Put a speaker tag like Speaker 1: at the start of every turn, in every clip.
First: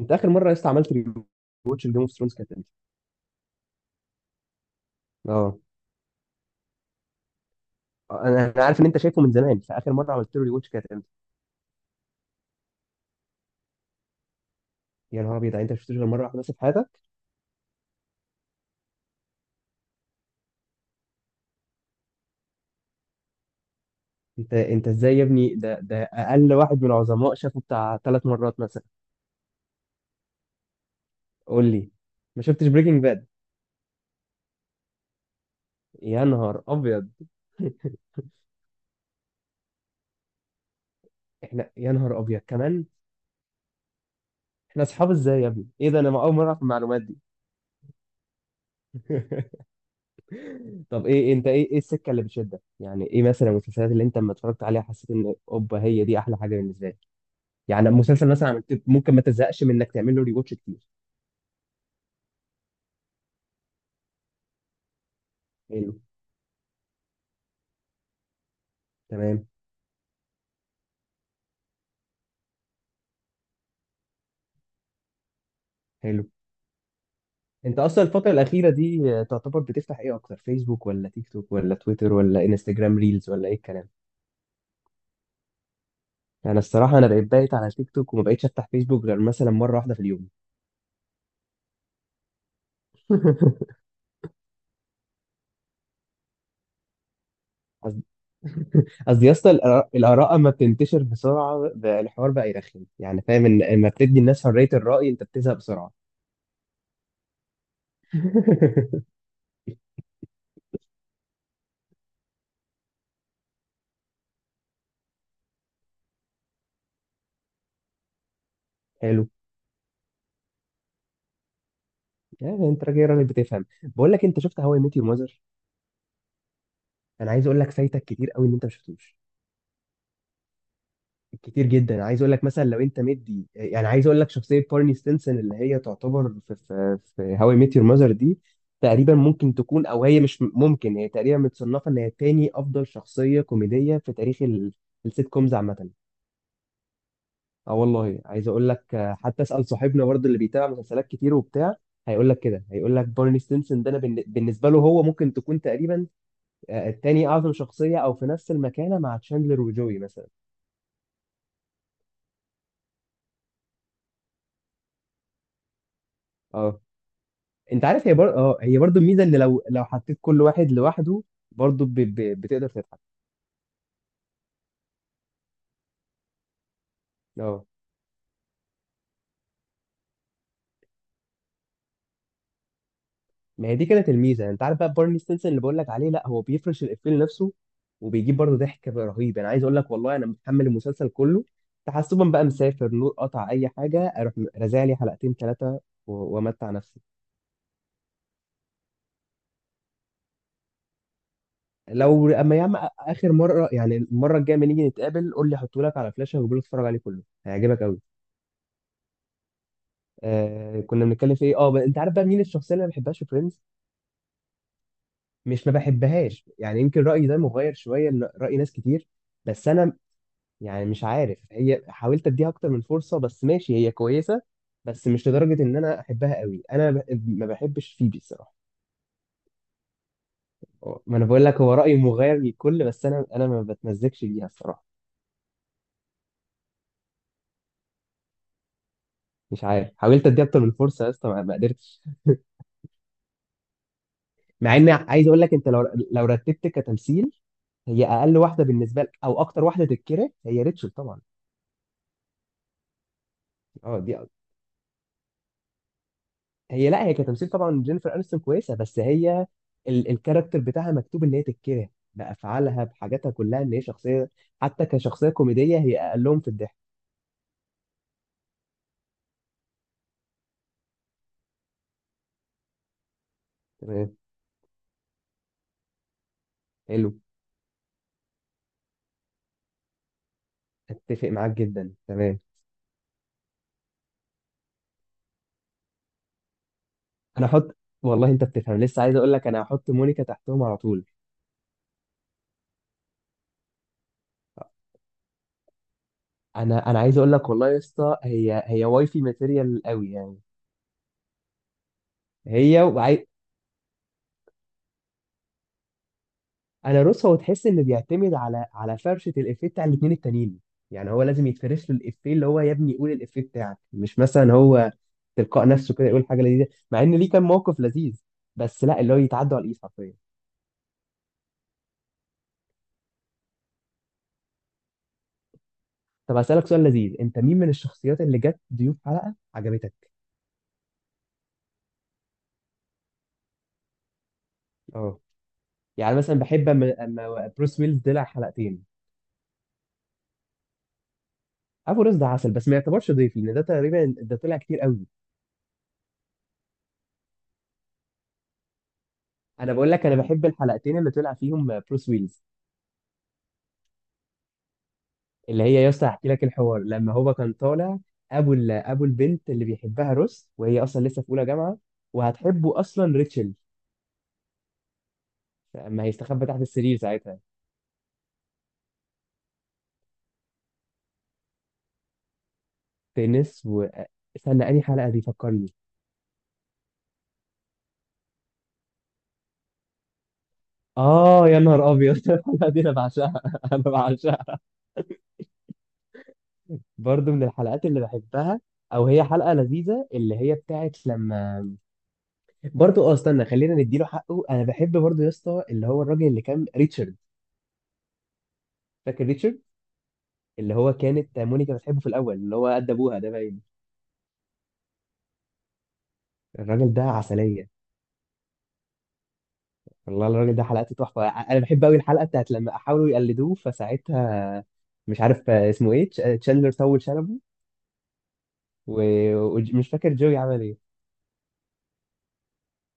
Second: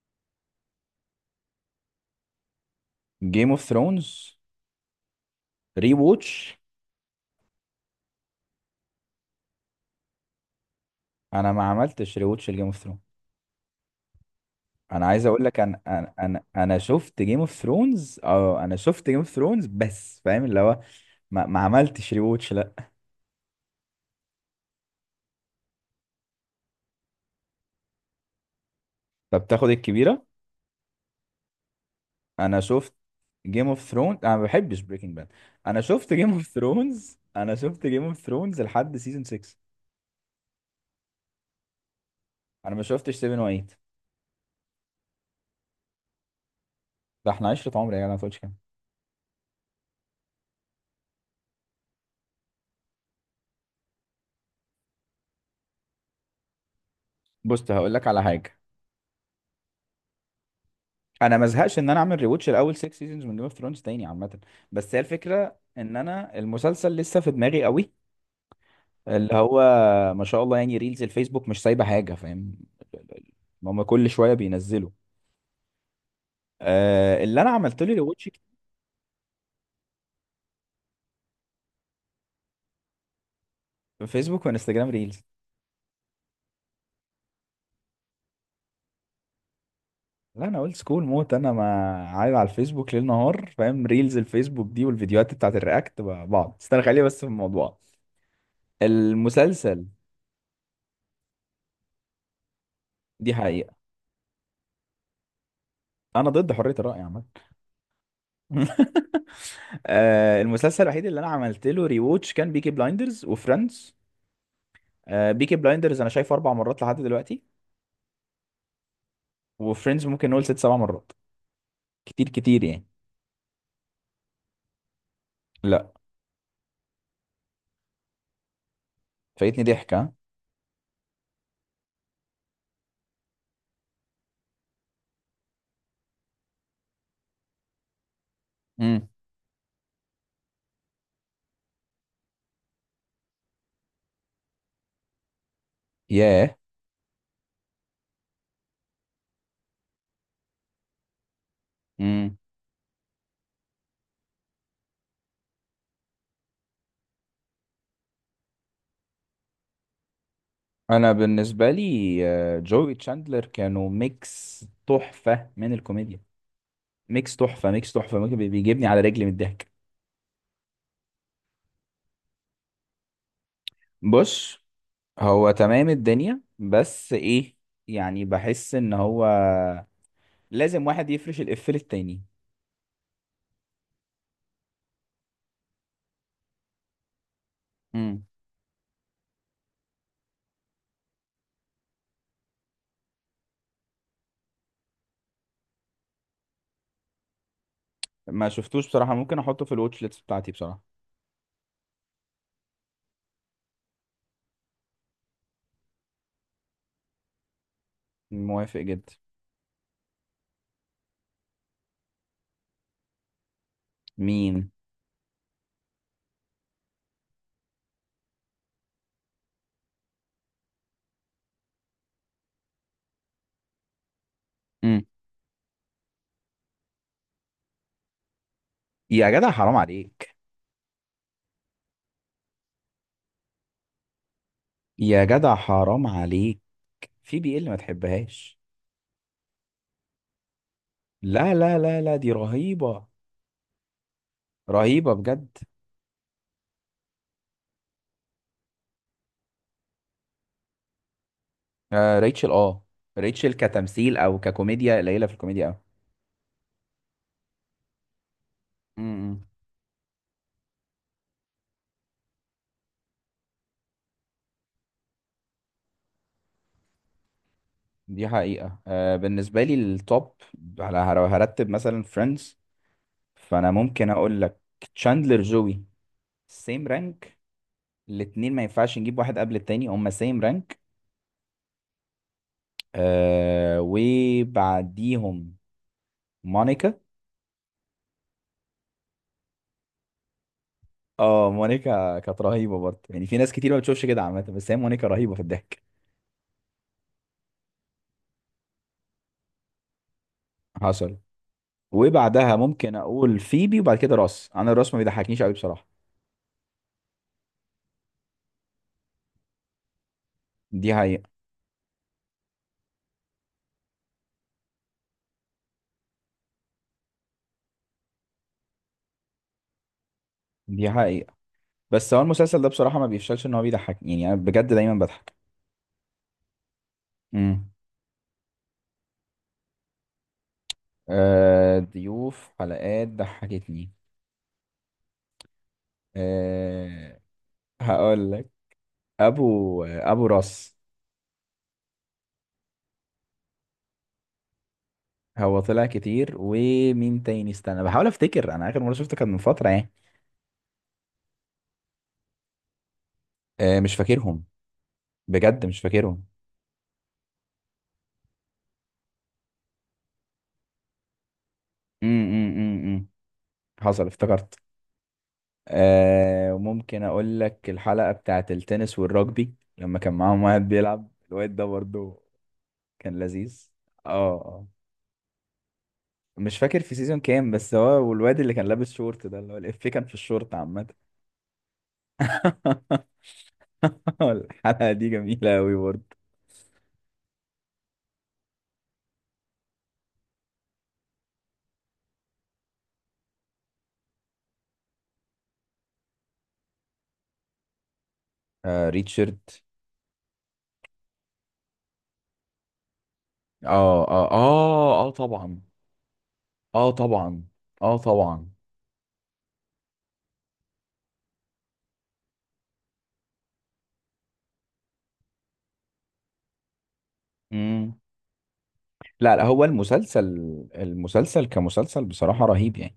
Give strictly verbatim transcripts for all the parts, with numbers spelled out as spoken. Speaker 1: انت اخر مره يا اسطى عملت ريواتش لجيم اوف ثرونز كانت امتى؟
Speaker 2: جيم اوف ثرونز
Speaker 1: اه،
Speaker 2: ري ووتش.
Speaker 1: انا انا عارف ان انت شايفه من زمان، فاخر مره عملت له ريواتش كانت امتى؟
Speaker 2: انا ما عملتش ري ووتش لجيم اوف ثرونز. انا
Speaker 1: يا
Speaker 2: عايز
Speaker 1: نهار
Speaker 2: اقول
Speaker 1: ابيض،
Speaker 2: لك،
Speaker 1: يعني انت ما
Speaker 2: انا
Speaker 1: شفتوش غير
Speaker 2: انا
Speaker 1: مره واحده
Speaker 2: انا
Speaker 1: بس في
Speaker 2: انا
Speaker 1: حياتك؟
Speaker 2: شفت جيم اوف ثرونز. اه انا شفت جيم اوف ثرونز بس فاهم اللي هو. ما, ما عملتش ري ووتش، لا.
Speaker 1: انت انت ازاي يا ابني؟ ده ده اقل واحد من العظماء شافه بتاع ثلاث مرات مثلا.
Speaker 2: طب تاخد الكبيره.
Speaker 1: قول لي، ما
Speaker 2: انا
Speaker 1: شفتش
Speaker 2: شفت
Speaker 1: بريكنج باد.
Speaker 2: جيم اوف ثرونز، انا ما بحبش بريكنج باد. انا شفت
Speaker 1: يا
Speaker 2: جيم اوف
Speaker 1: نهار ابيض.
Speaker 2: ثرونز، انا شفت جيم اوف ثرونز لحد سيزون ستة.
Speaker 1: احنا يا نهار ابيض
Speaker 2: انا ما
Speaker 1: كمان.
Speaker 2: شفتش سبعة وثمانية.
Speaker 1: احنا اصحاب ازاي يا ابني؟ ايه ده، انا اول مره اعرف المعلومات دي.
Speaker 2: ده احنا عشرة عمر يا جدع، ما تقولش كده.
Speaker 1: طب ايه انت، ايه ايه السكه اللي بتشدك؟ يعني ايه مثلا المسلسلات اللي انت لما اتفرجت عليها حسيت ان اوبا هي دي احلى حاجه بالنسبه لي؟
Speaker 2: بص
Speaker 1: يعني
Speaker 2: هقول لك على
Speaker 1: مسلسل مثلا
Speaker 2: حاجه.
Speaker 1: عملت ممكن ما تزهقش من انك تعمل له ريواتش كتير.
Speaker 2: انا ما ازهقش ان انا اعمل ريوتش الاول ستة سيزونز من جيم اوف ثرونز تاني عامه. بس هي الفكره
Speaker 1: حلو.
Speaker 2: ان انا المسلسل لسه في دماغي قوي. اللي
Speaker 1: تمام.
Speaker 2: هو ما شاء الله يعني ريلز الفيسبوك مش سايبه حاجه، فاهم. هم كل شويه بينزلوا.
Speaker 1: حلو.
Speaker 2: آه، اللي انا
Speaker 1: انت
Speaker 2: عملت له
Speaker 1: اصلا
Speaker 2: ريوتش
Speaker 1: الفتره الاخيره دي، آه، تعتبر بتفتح ايه اكتر، فيسبوك ولا تيك توك ولا تويتر ولا انستجرام ريلز ولا ايه الكلام؟
Speaker 2: في فيسبوك وانستجرام ريلز.
Speaker 1: انا الصراحه انا بقيت بايت على تيك توك، وما بقيتش افتح فيسبوك غير مثلا مره واحده في اليوم.
Speaker 2: لا، انا اولد سكول موت. انا ما عايز على الفيسبوك ليل نهار، فاهم؟ ريلز الفيسبوك دي والفيديوهات بتاعت الرياكت مع بعض. استنى خليني بس في الموضوع،
Speaker 1: قصدي، قصدي يا اسطى،
Speaker 2: المسلسل.
Speaker 1: الآراء الآراء اما بتنتشر بسرعه بقى الحوار بقى يرخم. يعني
Speaker 2: دي
Speaker 1: فاهم، ان
Speaker 2: حقيقه.
Speaker 1: اما بتدي الناس حريه الراي انت بتزهق بسرعه.
Speaker 2: انا ضد حريه الراي عامه. آه، المسلسل الوحيد اللي انا عملت له ريووتش كان بيكي بلايندرز وفريندز. آه، بيكي بلايندرز انا شايفه اربع مرات لحد دلوقتي.
Speaker 1: حلو.
Speaker 2: وفريندز ممكن نقول ست سبع مرات. كتير كتير
Speaker 1: يعني انت
Speaker 2: يعني.
Speaker 1: راجل راجل بتفهم، بقول لك انت شفت هواي ميت يور؟
Speaker 2: لا،
Speaker 1: انا عايز اقول لك، فايتك كتير قوي ان انت ما شفتوش.
Speaker 2: فايتني ضحكه.
Speaker 1: كتير جدا. انا عايز اقول لك، مثلا لو انت مدي، يعني عايز اقول لك، شخصيه بارني ستينسون اللي هي تعتبر في في في هاو اي ميت يور ماذر دي،
Speaker 2: امم.
Speaker 1: تقريبا ممكن تكون، او هي مش م- ممكن هي تقريبا متصنفه ان هي تاني افضل شخصيه كوميديه في تاريخ ال- السيت كومز عامه.
Speaker 2: ياه.
Speaker 1: اه والله عايز اقول لك، آه، حتى اسال صاحبنا برضه اللي بيتابع مسلسلات كتير وبتاع، هيقول
Speaker 2: امم.
Speaker 1: لك كده، هيقول لك بارني ستينسون ده، انا بالن- بالنسبه له هو ممكن تكون تقريبا آه، التاني اعظم شخصيه، او في نفس المكانه مع تشاندلر وجوي مثلا.
Speaker 2: انا بالنسبه لي، آه، جوي تشاندلر كانوا ميكس تحفه من الكوميديا.
Speaker 1: آه.
Speaker 2: ميكس تحفه،
Speaker 1: انت
Speaker 2: ميكس
Speaker 1: عارف هي
Speaker 2: تحفه، ممكن
Speaker 1: بر...
Speaker 2: بي-
Speaker 1: اه هي
Speaker 2: بيجيبني
Speaker 1: برضو
Speaker 2: على
Speaker 1: الميزه،
Speaker 2: رجلي من
Speaker 1: ان لو،
Speaker 2: الضحك.
Speaker 1: لو حطيت كل واحد لوحده برضو ب... ب... بتقدر تضحك.
Speaker 2: بص، هو تمام الدنيا، بس ايه،
Speaker 1: اه،
Speaker 2: يعني بحس ان هو لازم واحد يفرش الإف للتاني.
Speaker 1: ما هي دي كانت الميزه. انت عارف بقى بارني ستينسون اللي بقول لك عليه، لا، هو بيفرش الافيه لنفسه،
Speaker 2: امم.
Speaker 1: وبيجيب برضو ضحك رهيب. انا عايز اقول لك والله، انا متحمل المسلسل كله، تحسبا بقى مسافر نور قطع اي حاجه اروح رازع لي حلقتين ثلاثه، و... وامتع نفسي.
Speaker 2: ما شفتوش بصراحة. ممكن أحطه في الواتش ليست بتاعتي بصراحة.
Speaker 1: لو اما يا عم اخر مره، يعني المره الجايه لما نيجي نتقابل قول لي، احطه لك على فلاشه، وقول لي اتفرج عليه كله، هيعجبك قوي.
Speaker 2: موافق جدا.
Speaker 1: آه، كنا بنتكلم في ايه؟ اه ب- انت عارف بقى مين الشخصيه اللي ما بحبهاش في فريندز؟
Speaker 2: مين؟
Speaker 1: مش ما بحبهاش يعني، يمكن رأيي ده مغاير شوية لرأي ناس كتير، بس أنا، يعني مش عارف، هي حاولت أديها أكتر من فرصة، بس ماشي، هي كويسة،
Speaker 2: امم.
Speaker 1: بس مش لدرجة إن أنا أحبها قوي. أنا ب- ما بحبش فيبي الصراحة.
Speaker 2: يا جدع حرام عليك.
Speaker 1: أه، ما أنا بقول لك هو رأيي مغاير للكل، بس أنا أنا ما بتمزجش بيها الصراحة.
Speaker 2: يا جدع حرام عليك، في بي ال ما تحبهاش؟
Speaker 1: مش عارف، حاولت أديها أكتر من فرصة يا اسطى، ما
Speaker 2: لا
Speaker 1: ما
Speaker 2: لا لا
Speaker 1: قدرتش.
Speaker 2: لا، دي رهيبة.
Speaker 1: مع إن
Speaker 2: رهيبة
Speaker 1: عايز أقول
Speaker 2: بجد.
Speaker 1: لك، أنت لو، لو رتبت كتمثيل، هي أقل واحدة بالنسبة لك، أو أكتر واحدة تتكره هي ريتشل طبعا.
Speaker 2: آه ريتشل، اه. ريتشل
Speaker 1: أه
Speaker 2: كتمثيل
Speaker 1: دي،
Speaker 2: أو ككوميديا قليلة في الكوميديا أوي.
Speaker 1: هي، لا هي كتمثيل طبعا، جينيفر انستون كويسه، بس
Speaker 2: امم.
Speaker 1: هي ال الكاركتر بتاعها مكتوب ان هي تتكره، بافعالها، بحاجاتها كلها، ان هي شخصيه. حتى كشخصيه كوميديه هي اقلهم في الضحك.
Speaker 2: دي حقيقة. آه، بالنسبة لي التوب، على لو هرتب مثلا فريندز، فأنا ممكن
Speaker 1: تمام.
Speaker 2: أقول لك تشاندلر، جوي، سيم
Speaker 1: حلو.
Speaker 2: رانك. الاتنين ما ينفعش نجيب واحد قبل التاني، هما سيم رانك.
Speaker 1: اتفق معاك جدا، تمام.
Speaker 2: آه، وبعديهم مونيكا.
Speaker 1: انا احط، والله انت بتفهم لسه، عايز اقول لك، انا هحط مونيكا تحتهم على طول.
Speaker 2: اه، مونيكا كانت رهيبة برضه. يعني في ناس كتير ما بتشوفش كده عامة، بس هي مونيكا رهيبة في الضحك.
Speaker 1: انا انا عايز اقول لك والله يا اسطى، هي هي واي في ماتيريال قوي يعني.
Speaker 2: حصل. وبعدها
Speaker 1: هي
Speaker 2: ممكن اقول فيبي، وبعد كده راس. انا الراس ما بيضحكنيش قوي بصراحة.
Speaker 1: انا روس، هو تحس انه بيعتمد على، على فرشه الافيه بتاع الاثنين التانيين.
Speaker 2: دي
Speaker 1: يعني هو
Speaker 2: حقيقة.
Speaker 1: لازم يتفرش له الافيه، اللي هو يا ابني قول الافيه بتاعك، مش مثلا هو تلقاء نفسه كده يقول حاجه لذيذه. مع ان ليه كان موقف لذيذ، بس لا، اللي هو يتعدى على الايد حرفيا.
Speaker 2: دي حقيقة. بس هو المسلسل ده بصراحة ما بيفشلش ان هو بيضحك، يعني انا بجد دايما بضحك.
Speaker 1: طب هسالك سؤال لذيذ، انت مين من
Speaker 2: امم.
Speaker 1: الشخصيات اللي جت ضيوف حلقه عجبتك؟
Speaker 2: آه، ضيوف حلقات ضحكتني.
Speaker 1: اه، يعني مثلا بحب اما
Speaker 2: آه،
Speaker 1: اما بروس ويلز طلع
Speaker 2: هقول لك،
Speaker 1: حلقتين.
Speaker 2: ابو آه، ابو راس.
Speaker 1: ابو رز ده عسل، بس ما يعتبرش ضيف، لان ده تقريبا ده طلع كتير قوي.
Speaker 2: هو طلع كتير. ومين تاني؟ استنى بحاول افتكر، انا اخر مره شفته كان من فتره
Speaker 1: انا
Speaker 2: يعني.
Speaker 1: بقول لك، انا بحب الحلقتين اللي طلع فيهم بروس ويلز،
Speaker 2: آه، مش فاكرهم.
Speaker 1: اللي
Speaker 2: بجد
Speaker 1: هي
Speaker 2: مش
Speaker 1: يا اسطى
Speaker 2: فاكرهم.
Speaker 1: هحكي لك الحوار لما هو كان طالع. ابو ال- ابو البنت اللي بيحبها روس، وهي اصلا لسه في اولى جامعه، وهتحبه
Speaker 2: امم.
Speaker 1: اصلا ريتشل،
Speaker 2: حصل افتكرت.
Speaker 1: لما هيستخبى
Speaker 2: آه،
Speaker 1: تحت السرير
Speaker 2: ممكن
Speaker 1: ساعتها.
Speaker 2: اقول لك الحلقه بتاعت التنس والرجبي لما كان معاهم واحد بيلعب، الواد ده برضه. كان
Speaker 1: تنس
Speaker 2: لذيذ.
Speaker 1: و
Speaker 2: اه آه.
Speaker 1: استنى انهي حلقه دي، فكرني.
Speaker 2: مش فاكر في سيزون كام، بس هو والواد اللي كان لابس شورت ده، اللي هو الإفيه كان في الشورت عامة.
Speaker 1: اه يا نهار ابيض، الحلقه دي انا بعشقها. انا بعشقها.
Speaker 2: الحلقة دي جميلة أوي برضه.
Speaker 1: برضو من الحلقات اللي بحبها، او هي حلقه لذيذه اللي هي بتاعت لما، برضو اه استنى خلينا نديله حقه. انا بحب برضو يا اسطى اللي هو الراجل اللي كان ريتشارد.
Speaker 2: آه
Speaker 1: فاكر
Speaker 2: ريتشارد.
Speaker 1: ريتشارد؟ اللي هو كانت مونيكا بتحبه في الاول، اللي هو قد ابوها ده باين.
Speaker 2: اه اه اه اه طبعا. اه
Speaker 1: الراجل ده
Speaker 2: طبعا.
Speaker 1: عسليه.
Speaker 2: اه طبعا.
Speaker 1: والله الراجل ده حلقته تحفه، ع- انا بحب قوي الحلقه بتاعت لما حاولوا يقلدوه، فساعتها مش عارف اسمه ايه، تش- تشاندلر طول شنبه،
Speaker 2: مم.
Speaker 1: و-
Speaker 2: لا لا، هو
Speaker 1: ومش فاكر
Speaker 2: المسلسل،
Speaker 1: جوي عمل ايه.
Speaker 2: المسلسل كمسلسل بصراحة رهيب يعني.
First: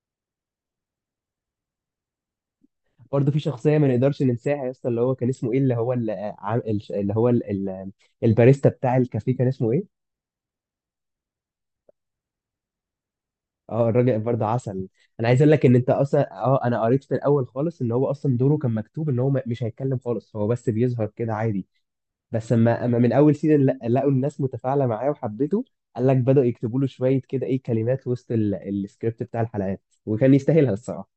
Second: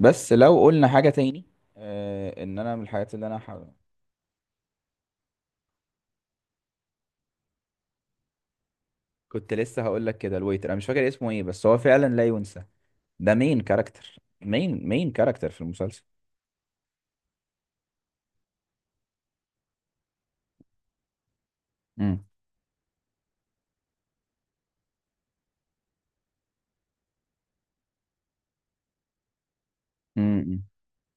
Speaker 2: بس لو قلنا حاجة تاني، آه، ان انا من الحاجات اللي
Speaker 1: برضه
Speaker 2: انا
Speaker 1: في
Speaker 2: ح...
Speaker 1: شخصيه ما نقدرش ننساها يا اسطى، اللي هو كان اسمه ايه، اللي هو اللي, اللي هو ال- ال- الباريستا بتاع الكافيه كان
Speaker 2: كنت
Speaker 1: اسمه
Speaker 2: لسه
Speaker 1: ايه؟
Speaker 2: هقول لك كده، الويتر. انا مش فاكر اسمه ايه، بس هو فعلا لا ينسى. ده مين
Speaker 1: اه،
Speaker 2: كاركتر؟
Speaker 1: الراجل برضه
Speaker 2: مين
Speaker 1: عسل.
Speaker 2: مين
Speaker 1: انا عايز
Speaker 2: كاركتر
Speaker 1: اقول
Speaker 2: في
Speaker 1: لك ان انت
Speaker 2: المسلسل؟
Speaker 1: اصلا، اه انا قريت في الاول خالص، ان هو اصلا دوره كان مكتوب ان هو م- مش هيتكلم خالص، هو بس بيظهر كده عادي.
Speaker 2: مم.
Speaker 1: بس اما اما من اول سيزون لا- لقوا الناس متفاعله معاه وحبته، قال لك بدأوا يكتبوا له شويه كده ايه كلمات وسط ال- السكريبت بتاع الحلقات، وكان
Speaker 2: مم.
Speaker 1: يستاهلها الصراحه.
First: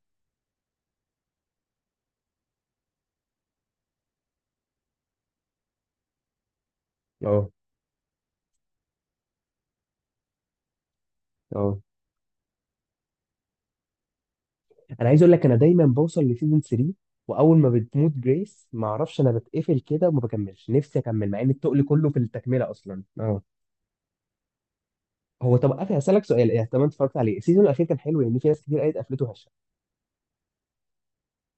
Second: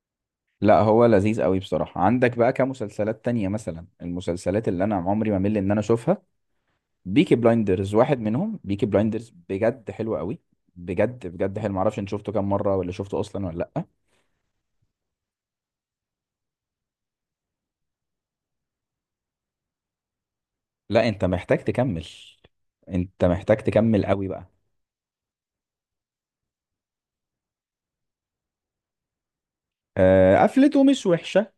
Speaker 2: لا، هو لذيذ قوي بصراحة. عندك بقى كمسلسلات تانية مثلا، المسلسلات اللي انا عمري ما مل ان انا اشوفها، بيكي
Speaker 1: اه
Speaker 2: بلايندرز واحد منهم. بيكي بلايندرز بجد حلو قوي. بجد بجد حلو.
Speaker 1: اه
Speaker 2: معرفش انت شفته كام مره، ولا شفته اصلا ولا لا.
Speaker 1: انا عايز اقول لك، انا دايما بوصل لسيزون ثلاثة، واول ما بتموت جريس ما اعرفش، انا بتقفل كده وما بكملش، نفسي
Speaker 2: لا انت
Speaker 1: اكمل مع ان
Speaker 2: محتاج
Speaker 1: التقل
Speaker 2: تكمل.
Speaker 1: كله في التكمله اصلا.
Speaker 2: انت
Speaker 1: اه،
Speaker 2: محتاج تكمل قوي بقى.
Speaker 1: هو طب قفل، هسألك سؤال إيه، طب أنت اتفرجت عليه، السيزون الأخير كان حلو؟ لأن في ناس كتير قالت قفلته هشة،
Speaker 2: آه، قفلته مش وحشه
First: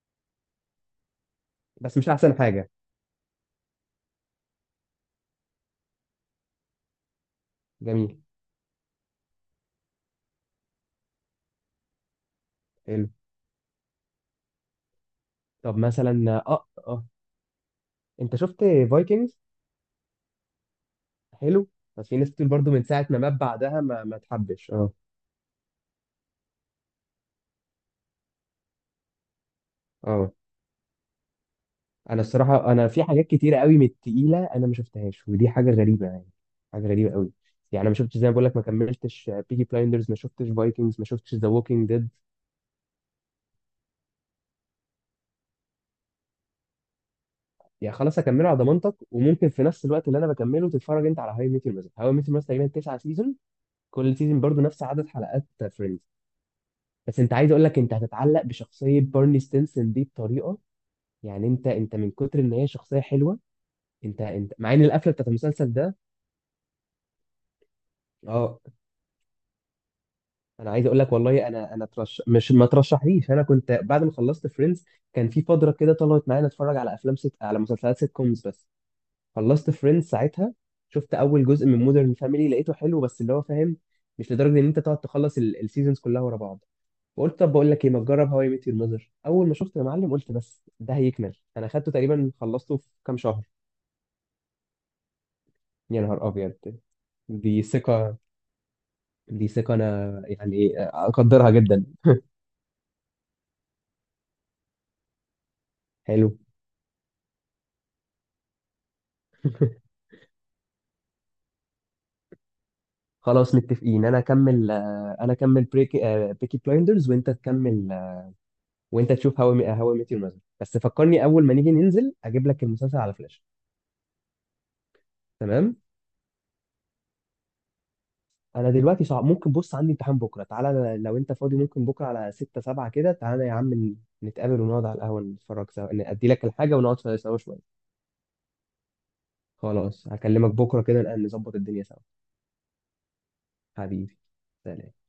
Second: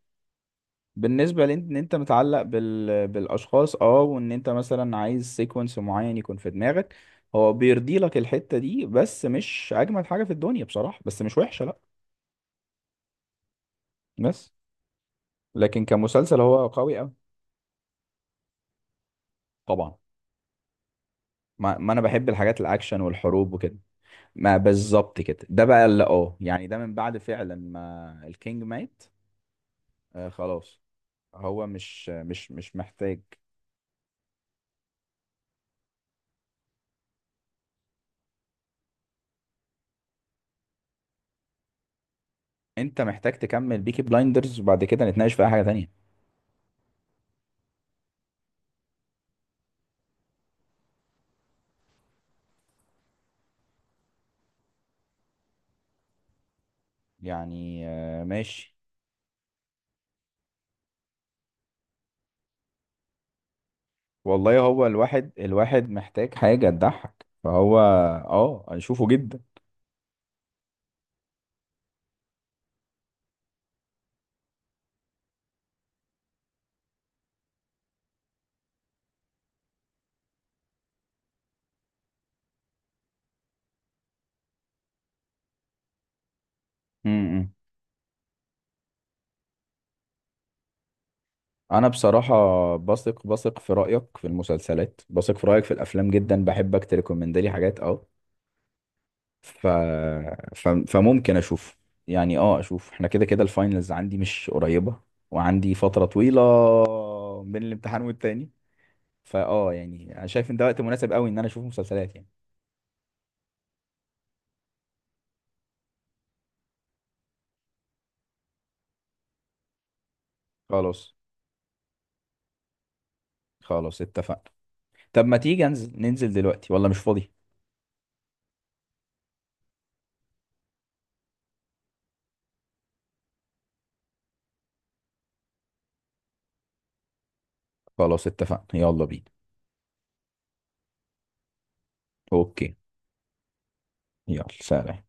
Speaker 2: بالنسبه لان انت
Speaker 1: بس مش أحسن
Speaker 2: متعلق
Speaker 1: حاجة.
Speaker 2: بال... بالاشخاص، اه، وان انت مثلا عايز سيكونس معين يكون في دماغك. هو بيرضي لك
Speaker 1: جميل.
Speaker 2: الحته دي بس مش اجمل حاجه في الدنيا بصراحه، بس مش وحشه لا.
Speaker 1: حلو.
Speaker 2: بس
Speaker 1: طب
Speaker 2: لكن كمسلسل
Speaker 1: مثلا،
Speaker 2: هو
Speaker 1: آه
Speaker 2: قوي
Speaker 1: آه
Speaker 2: قوي.
Speaker 1: أنت شفت فايكنجز؟
Speaker 2: طبعا.
Speaker 1: حلو.
Speaker 2: ما, ما انا
Speaker 1: بس في
Speaker 2: بحب
Speaker 1: ناس كتير
Speaker 2: الحاجات
Speaker 1: برضو، من
Speaker 2: الاكشن
Speaker 1: ساعه ما مات
Speaker 2: والحروب وكده.
Speaker 1: بعدها ما ما
Speaker 2: ما
Speaker 1: تحبش. اه،
Speaker 2: بالظبط كده، ده بقى اللي اه يعني، ده من بعد فعلا ما الكينج مات. آه
Speaker 1: اه،
Speaker 2: خلاص، هو مش
Speaker 1: انا
Speaker 2: مش
Speaker 1: الصراحه،
Speaker 2: مش
Speaker 1: انا في
Speaker 2: محتاج.
Speaker 1: حاجات كتيره قوي من التقيله انا ما شفتهاش، ودي حاجه غريبه يعني، حاجه غريبه قوي. يعني انا ما شفتش، زي ما بقول لك، ما كملتش بيكي بلايندرز، ما شفتش فايكنجز، ما شفتش ذا ووكينج ديد.
Speaker 2: انت محتاج تكمل بيكي بلايندرز وبعد كده نتناقش في اي حاجة تانية.
Speaker 1: يعني خلاص اكمله على ضمانتك، وممكن في نفس الوقت اللي انا بكمله تتفرج انت على هاي ميتر، مثلا هاي ميتر مثلا تقريبا تسعة سيزون، كل سيزون برضو نفس عدد حلقات فريندز. بس انت، عايز اقول لك،
Speaker 2: يعني
Speaker 1: انت
Speaker 2: آه
Speaker 1: هتتعلق
Speaker 2: ماشي.
Speaker 1: بشخصيه بارني ستينسون دي بطريقه، يعني انت انت من كتر ان هي شخصيه حلوه. انت انت
Speaker 2: والله
Speaker 1: مع ان
Speaker 2: هو
Speaker 1: القفله بتاعت
Speaker 2: الواحد،
Speaker 1: المسلسل
Speaker 2: الواحد
Speaker 1: ده.
Speaker 2: محتاج حاجة تضحك، فهو
Speaker 1: اه،
Speaker 2: اه اشوفه جدا.
Speaker 1: انا عايز اقول لك والله، انا انا ترش مش ما ترشحليش. انا كنت بعد ما خلصت فريندز، كان في فتره كده طلعت معايا اتفرج على افلام ست... على مسلسلات سيت كومز بس. خلصت فريندز ساعتها، شفت اول جزء من مودرن فاميلي لقيته حلو، بس اللي هو فاهم، مش لدرجه ان انت تقعد تخلص ال- السيزونز كلها ورا بعض. وقلت طب
Speaker 2: امم.
Speaker 1: بقول لك ايه، ما تجرب هواي ميت يور ماذر. اول ما شفت يا معلم قلت، بس ده هيكمل انا
Speaker 2: انا
Speaker 1: خدته تقريبا،
Speaker 2: بصراحة
Speaker 1: خلصته في كام
Speaker 2: بثق
Speaker 1: شهر.
Speaker 2: بثق في رأيك في المسلسلات، بثق في رأيك في
Speaker 1: يا
Speaker 2: الافلام
Speaker 1: نهار
Speaker 2: جدا،
Speaker 1: ابيض،
Speaker 2: بحبك تريكومند لي
Speaker 1: دي
Speaker 2: حاجات اه.
Speaker 1: ثقه. دي
Speaker 2: ف...
Speaker 1: ثقة أنا
Speaker 2: ف...
Speaker 1: يعني
Speaker 2: فممكن
Speaker 1: أقدرها
Speaker 2: اشوف
Speaker 1: جدا.
Speaker 2: يعني، اه اشوف. احنا كده كده الفاينلز عندي مش قريبة، وعندي فترة
Speaker 1: حلو.
Speaker 2: طويلة بين الامتحان والتاني، فاه يعني انا شايف ان ده وقت مناسب قوي ان انا اشوف مسلسلات يعني.
Speaker 1: خلاص متفقين، أنا أكمل، آه، أنا أكمل بريكي آه، بيكي بلايندرز، وأنت تكمل، آه، وأنت تشوف هاو هاو ميت يور ماذر. بس
Speaker 2: خلاص.
Speaker 1: فكرني أول ما نيجي ننزل أجيب لك المسلسل على فلاش.
Speaker 2: خلاص اتفقنا. طب ما تيجي
Speaker 1: تمام.
Speaker 2: انزل، ننزل دلوقتي ولا مش فاضي؟
Speaker 1: أنا دلوقتي صعب، ممكن، بص عندي امتحان بكرة، تعالى لو أنت فاضي، ممكن بكرة على ستة سبعة كده، تعالى يا عم ن- نتقابل ونقعد على القهوة، نتفرج سوا، إن أدي لك الحاجة ونقعد سوا شوية.
Speaker 2: خلاص اتفقنا، يلا بينا.
Speaker 1: خلاص هكلمك بكرة كده، نبقى نظبط الدنيا سوا.
Speaker 2: اوكي،
Speaker 1: حبيبي،
Speaker 2: يلا
Speaker 1: سلام.
Speaker 2: سلام.